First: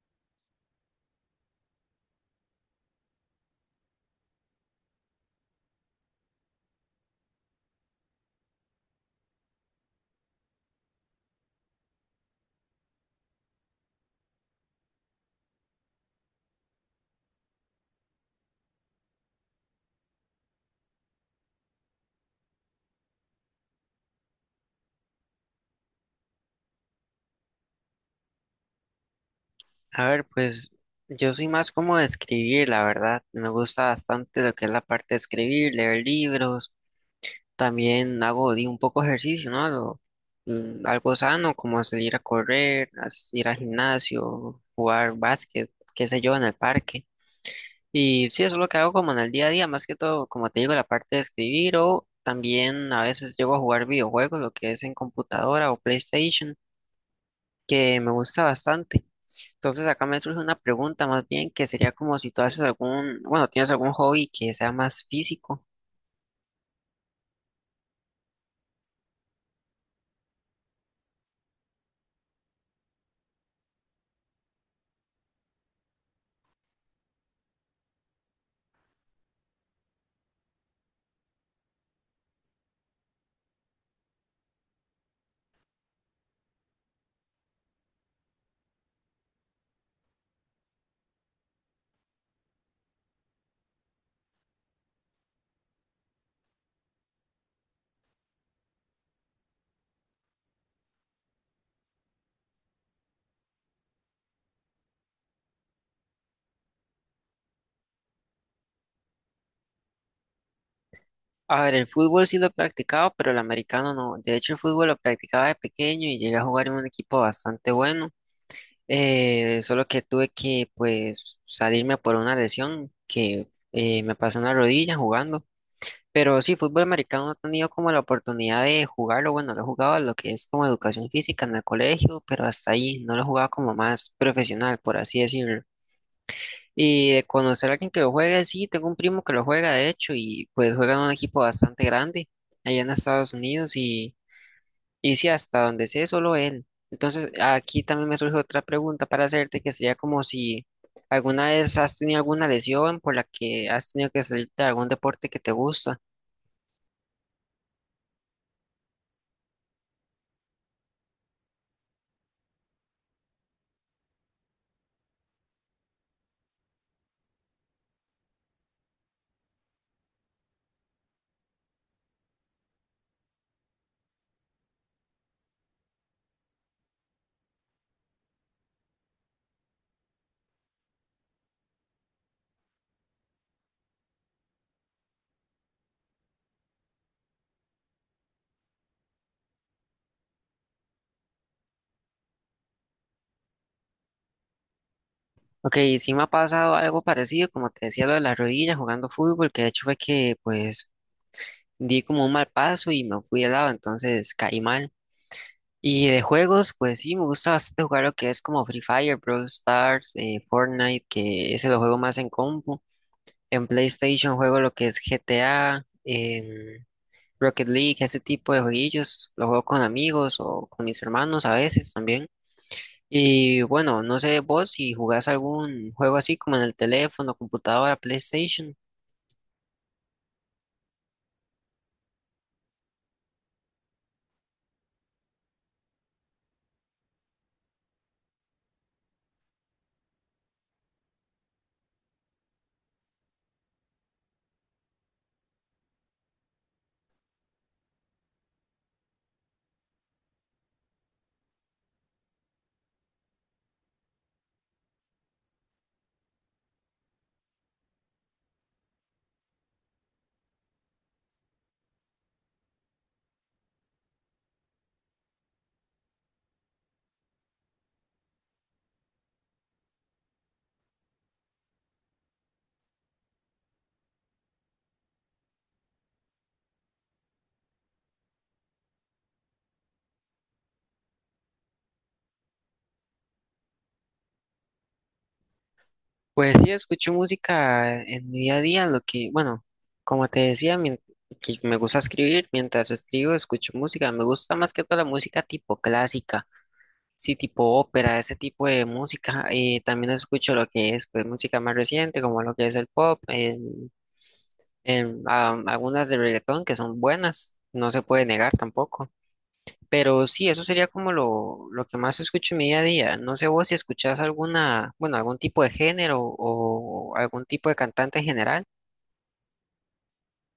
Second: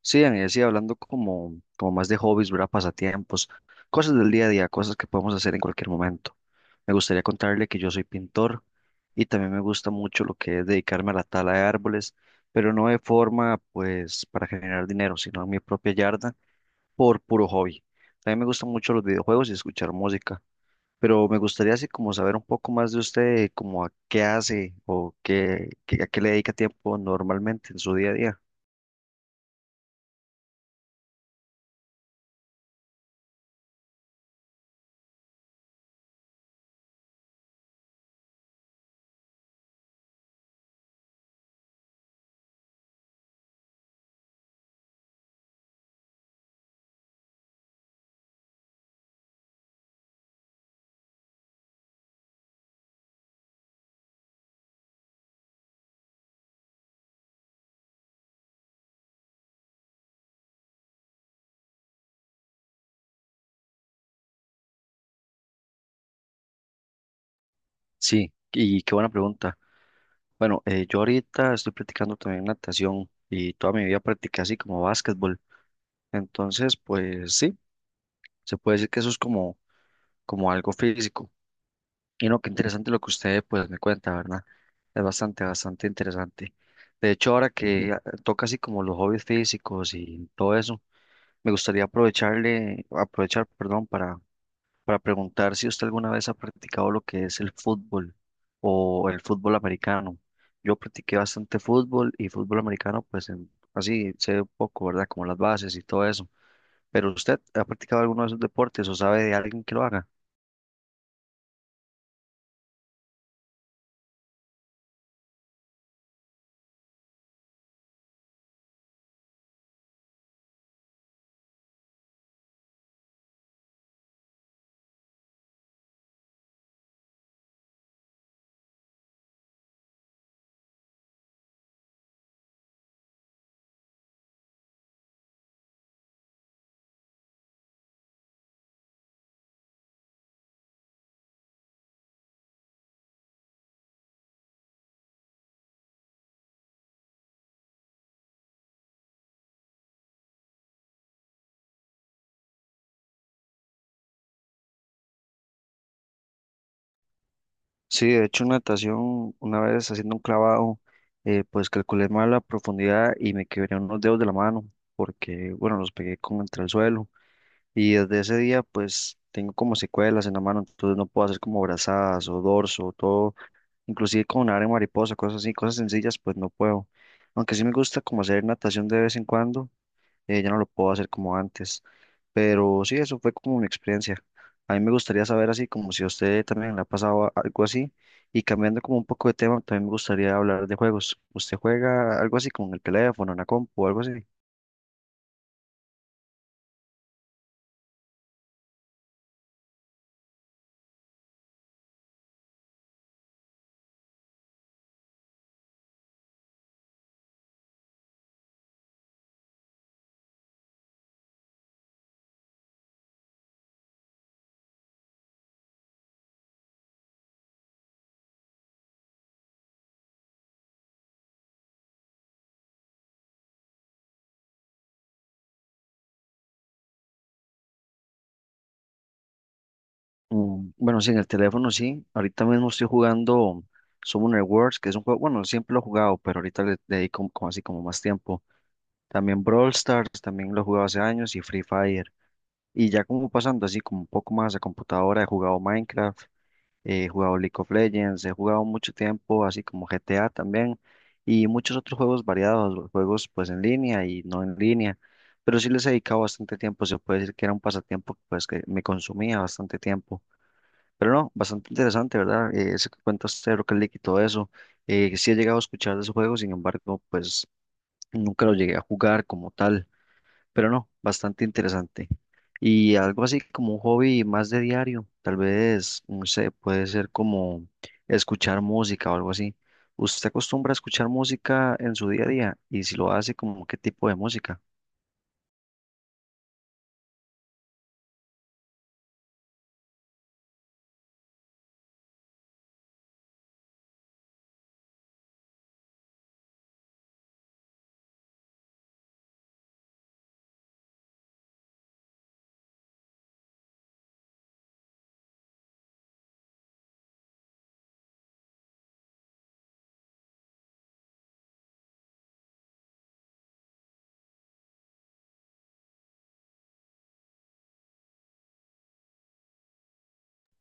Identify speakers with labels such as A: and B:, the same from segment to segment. A: Sí, Dani, decía, hablando como, como más de hobbies, ¿verdad? Pasatiempos, cosas del día a día, cosas que podemos hacer en cualquier momento. Me gustaría contarle que yo soy pintor y también me gusta mucho lo que es dedicarme a la tala de árboles, pero no de forma, pues, para generar dinero, sino en mi propia yarda por puro hobby. También me gustan mucho los videojuegos y escuchar música, pero me gustaría así como saber un poco más de usted, como a qué hace o qué, a qué le dedica tiempo normalmente en su día a día.
B: A ver, pues yo soy más como de escribir, la verdad. Me gusta bastante lo que es la parte de escribir, leer libros. También hago un poco ejercicio, ¿no? Algo sano, como salir a correr, ir al gimnasio, jugar básquet, qué sé yo, en el parque. Y sí, eso es lo que hago como en el día a día, más que todo, como te digo, la parte de escribir o también a veces llego a jugar videojuegos, lo que es en computadora o PlayStation, que me gusta bastante. Entonces acá me surge una pregunta más bien que sería como si tú haces algún, bueno, tienes algún hobby que sea más físico.
A: Sí, ¿y qué buena pregunta? Bueno, yo ahorita estoy practicando también natación y toda mi vida practiqué así como básquetbol. Entonces, pues sí, se puede decir que eso es como, como algo físico. Y no, qué interesante lo que usted pues me cuenta, ¿verdad? Es bastante, bastante interesante. De hecho, ahora que toca así como los hobbies físicos y todo eso, me gustaría aprovecharle, aprovechar, perdón, para preguntar si usted alguna vez ha practicado lo que es el fútbol o el fútbol americano. Yo practiqué bastante fútbol y fútbol americano, pues así sé un poco, ¿verdad? Como las bases y todo eso. Pero usted ha practicado alguno de esos deportes o sabe de alguien que lo haga.
B: A ver, el fútbol sí lo he practicado, pero el americano no. De hecho, el fútbol lo practicaba de pequeño y llegué a jugar en un equipo bastante bueno. Solo que tuve que pues salirme por una lesión que me pasó en la rodilla jugando. Pero sí, fútbol americano no he tenido como la oportunidad de jugarlo. Bueno, lo he jugado a lo que es como educación física en el colegio, pero hasta ahí no lo he jugado como más profesional, por así decirlo. Y de conocer a alguien que lo juegue, sí, tengo un primo que lo juega, de hecho, y pues juega en un equipo bastante grande allá en Estados Unidos y sí, hasta donde sé, solo él. Entonces, aquí también me surge otra pregunta para hacerte, que sería como si alguna vez has tenido alguna lesión por la que has tenido que salir de algún deporte que te gusta.
A: Sí, de hecho, en natación, una vez haciendo un clavado, pues calculé mal la profundidad y me quebré unos dedos de la mano porque, bueno, los pegué como entre el suelo. Y desde ese día, pues tengo como secuelas en la mano, entonces no puedo hacer como brazadas o dorso o todo, inclusive con área mariposa, cosas así, cosas sencillas, pues no puedo. Aunque sí me gusta como hacer natación de vez en cuando, ya no lo puedo hacer como antes. Pero sí, eso fue como una experiencia. A mí me gustaría saber así, como si a usted también le ha pasado algo así. Y cambiando como un poco de tema, también me gustaría hablar de juegos. ¿Usted juega algo así como en el teléfono, en la compu o algo así?
B: Ok, sí me ha pasado algo parecido, como te decía, lo de la rodilla jugando fútbol, que de hecho fue que pues di como un mal paso y me fui de lado, entonces caí mal. Y de juegos, pues sí, me gusta bastante jugar lo que es como Free Fire, Brawl Stars, Fortnite, que ese lo juego más en compu. En PlayStation juego lo que es GTA, Rocket League, ese tipo de jueguillos. Lo juego con amigos o con mis hermanos a veces también. Y bueno, no sé vos si jugás algún juego así como en el teléfono, computadora, PlayStation.
A: Bueno, sí, en el teléfono sí. Ahorita mismo estoy jugando Summoner Wars, que es un juego, bueno, siempre lo he jugado, pero ahorita le dedico como como así como más tiempo. También Brawl Stars, también lo he jugado hace años y Free Fire. Y ya como pasando así como un poco más a computadora, he jugado Minecraft, he jugado League of Legends, he jugado mucho tiempo así como GTA también y muchos otros juegos variados, los juegos pues en línea y no en línea. Pero sí les he dedicado bastante tiempo, se puede decir que era un pasatiempo pues que me consumía bastante tiempo. Pero no, bastante interesante, ¿verdad? Eso que cuenta usted, Rocket League y todo eso. Sí he llegado a escuchar de ese juego, sin embargo, pues nunca lo llegué a jugar como tal. Pero no, bastante interesante. Y algo así como un hobby más de diario, tal vez, no sé, puede ser como escuchar música o algo así. ¿Usted acostumbra a escuchar música en su día a día? Y si lo hace, ¿como qué tipo de música?
B: Pues sí, escucho música en mi día a día, lo que, bueno, como te decía, que me gusta escribir, mientras escribo escucho música, me gusta más que todo la música tipo clásica, sí, tipo ópera, ese tipo de música, y también escucho lo que es, pues, música más reciente, como lo que es el pop, algunas de reggaetón que son buenas, no se puede negar tampoco. Pero sí, eso sería como lo que más escucho en mi día a día. No sé vos si escuchás alguna, bueno, algún tipo de género o algún tipo de cantante en general.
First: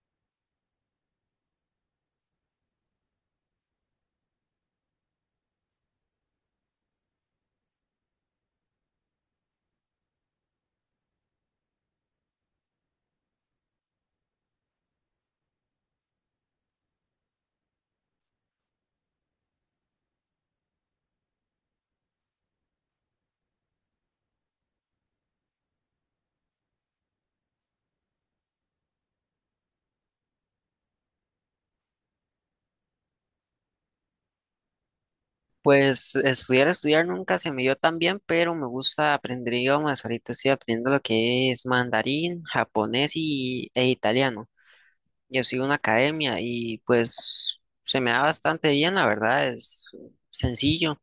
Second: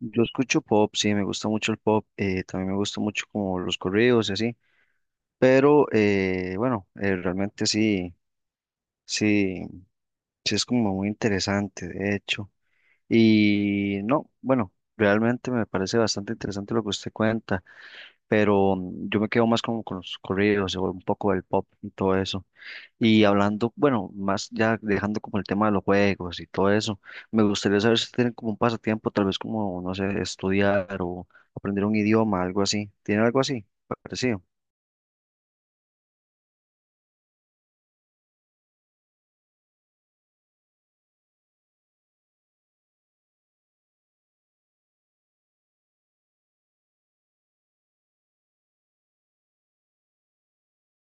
A: Yo escucho pop, sí, me gusta mucho el pop, también me gusta mucho como los corridos y así. Pero bueno, realmente sí, sí, sí es como muy interesante, de hecho. Y no, bueno, realmente me parece bastante interesante lo que usted cuenta, pero yo me quedo más como con los corridos, o un poco del pop y todo eso. Y hablando, bueno, más ya dejando como el tema de los juegos y todo eso, me gustaría saber si tienen como un pasatiempo, tal vez como, no sé, estudiar o aprender un idioma, algo así. ¿Tiene algo así? Parecido.
B: Pues estudiar nunca se me dio tan bien, pero me gusta aprender idiomas. Ahorita estoy aprendiendo lo que es mandarín, japonés e italiano. Yo sigo una academia y pues se me da bastante bien, la verdad, es sencillo.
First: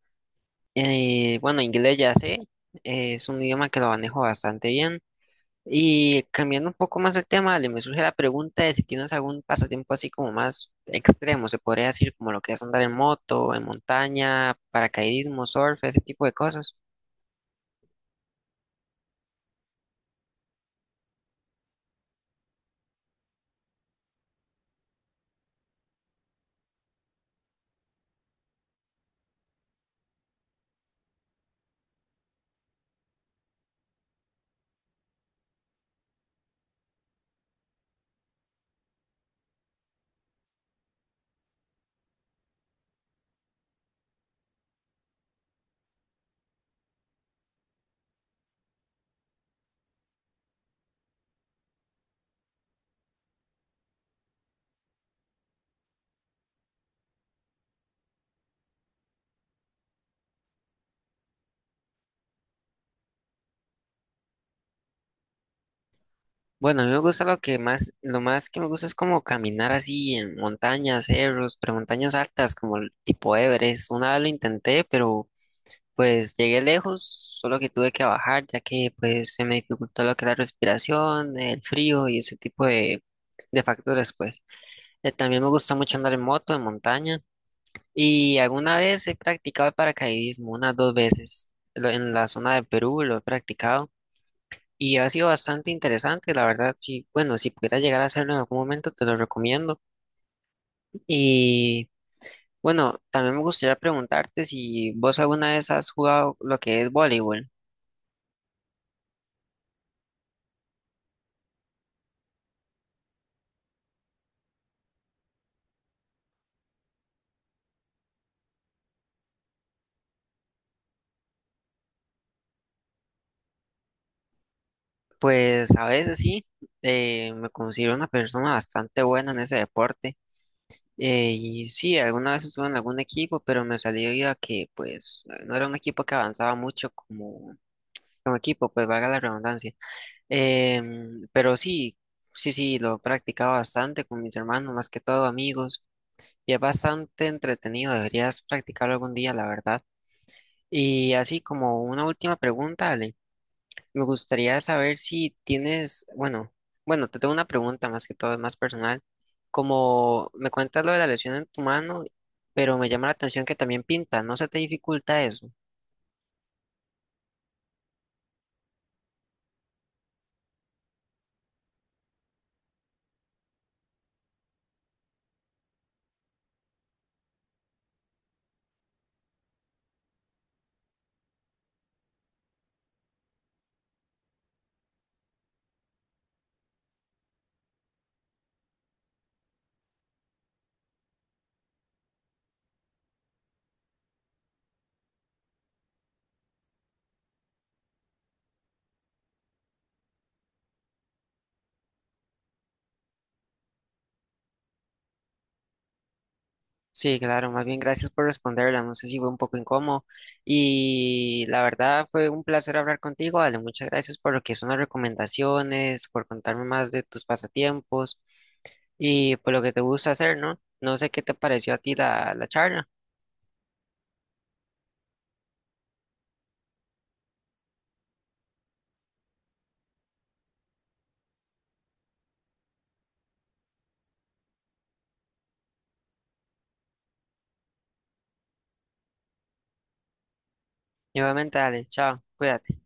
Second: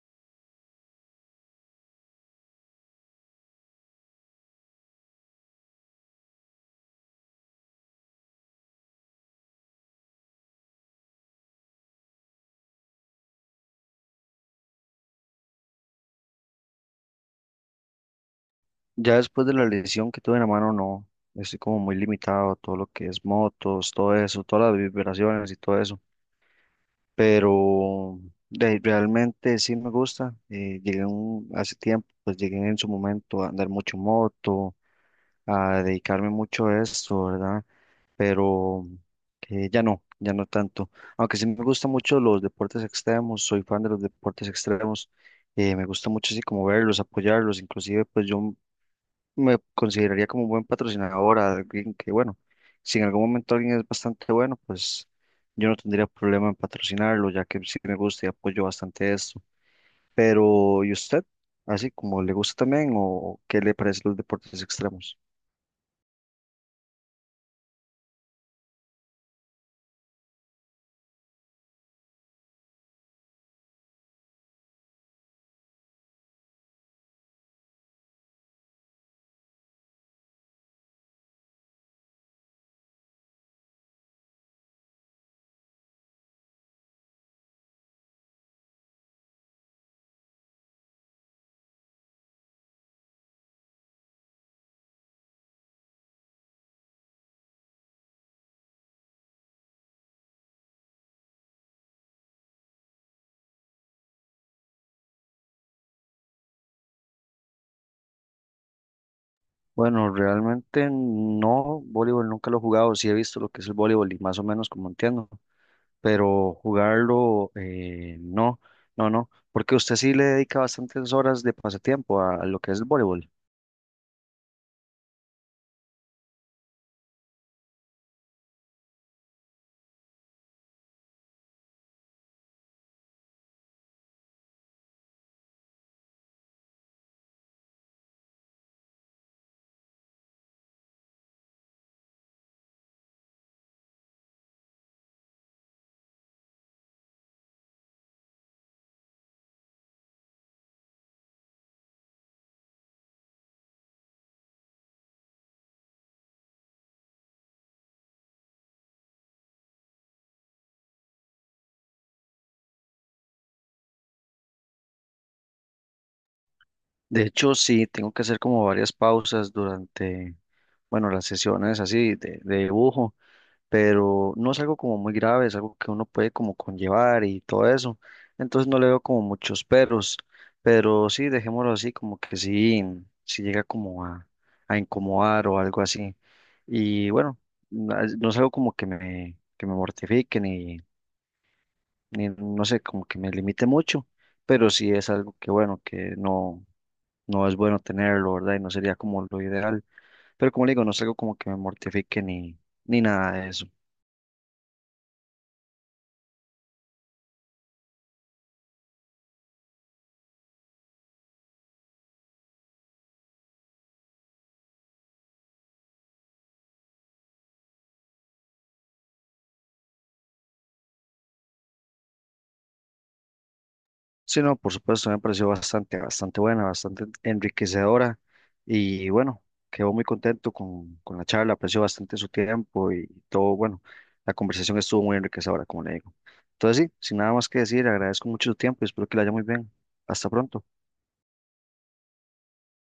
B: Bueno, inglés ya sé, es un idioma que lo manejo bastante bien. Y cambiando un poco más el tema, Ale, me surge la pregunta de si tienes algún pasatiempo así como más extremo, se podría decir como lo que es andar en moto, en montaña, paracaidismo, surf, ese tipo de cosas.
A: Ya después de la lesión que tuve en la mano, no. Estoy como muy limitado todo lo que es motos, todo eso, todas las vibraciones y todo eso. Pero realmente sí me gusta. Eh, hace tiempo, pues llegué en su momento a andar mucho moto, a dedicarme mucho a esto, ¿verdad? Pero que ya no, ya no tanto. Aunque sí me gustan mucho los deportes extremos, soy fan de los deportes extremos. Eh, me gusta mucho así como verlos, apoyarlos. Inclusive, pues yo me consideraría como un buen patrocinador, alguien que, bueno, si en algún momento alguien es bastante bueno, pues yo no tendría problema en patrocinarlo, ya que sí me gusta y apoyo bastante esto. Pero ¿y usted? ¿Así como le gusta también o qué le parecen los deportes extremos?
B: Bueno, a mí me gusta lo más que me gusta es como caminar así en montañas, cerros, pero montañas altas como el tipo Everest. Una vez lo intenté, pero pues llegué lejos, solo que tuve que bajar ya que pues se me dificultó lo que es la respiración, el frío y ese tipo de factores, pues. También me gusta mucho andar en moto, en montaña. Y alguna vez he practicado el paracaidismo, unas 2 veces. En la zona de Perú lo he practicado. Y ha sido bastante interesante, la verdad. Sí, bueno, si pudiera llegar a hacerlo en algún momento, te lo recomiendo. Y bueno, también me gustaría preguntarte si vos alguna vez has jugado lo que es voleibol.
A: Bueno, realmente no, voleibol nunca lo he jugado, sí he visto lo que es el voleibol y más o menos como entiendo, pero jugarlo no, no, no, porque usted sí le dedica bastantes horas de pasatiempo a lo que es el voleibol.
B: Pues a veces sí, me considero una persona bastante buena en ese deporte. Y sí, alguna vez estuve en algún equipo, pero me salió vida que, pues, no era un equipo que avanzaba mucho como, como equipo, pues, valga la redundancia. Pero sí, sí, lo practicaba bastante con mis hermanos, más que todo amigos, y es bastante entretenido, deberías practicarlo algún día, la verdad. Y así como una última pregunta, Ale. Me gustaría saber si tienes, bueno, te tengo una pregunta más que todo, es más personal. Como me cuentas lo de la lesión en tu mano, pero me llama la atención que también pinta, ¿no se te dificulta eso?
A: De hecho, sí, tengo que hacer como varias pausas durante, bueno, las sesiones así de dibujo, pero no es algo como muy grave, es algo que uno puede como conllevar y todo eso. Entonces no le veo como muchos peros, pero sí, dejémoslo así, como que sí, sí llega como a incomodar o algo así. Y bueno, no es algo como que me mortifique ni, ni, no sé, como que me limite mucho, pero sí es algo que, bueno, que no no es bueno tenerlo, ¿verdad? Y no sería como lo ideal. Pero como le digo, no es algo como que me mortifique ni, ni nada de eso.
B: Sí, claro, más bien gracias por responderla, no sé si fue un poco incómodo y la verdad fue un placer hablar contigo, Ale, muchas gracias por lo que son las recomendaciones, por contarme más de tus pasatiempos y por lo que te gusta hacer, ¿no? No sé qué te pareció a ti la charla.
A: Sí, no, por supuesto, me pareció bastante, bastante buena, bastante enriquecedora. Y bueno, quedó muy contento con la charla, aprecio bastante su tiempo y todo, bueno, la conversación estuvo muy enriquecedora, como le digo. Entonces, sí, sin nada más que decir, agradezco mucho su tiempo y espero que le haya muy bien. Hasta pronto.
B: Nuevamente, Ale, chao, cuídate.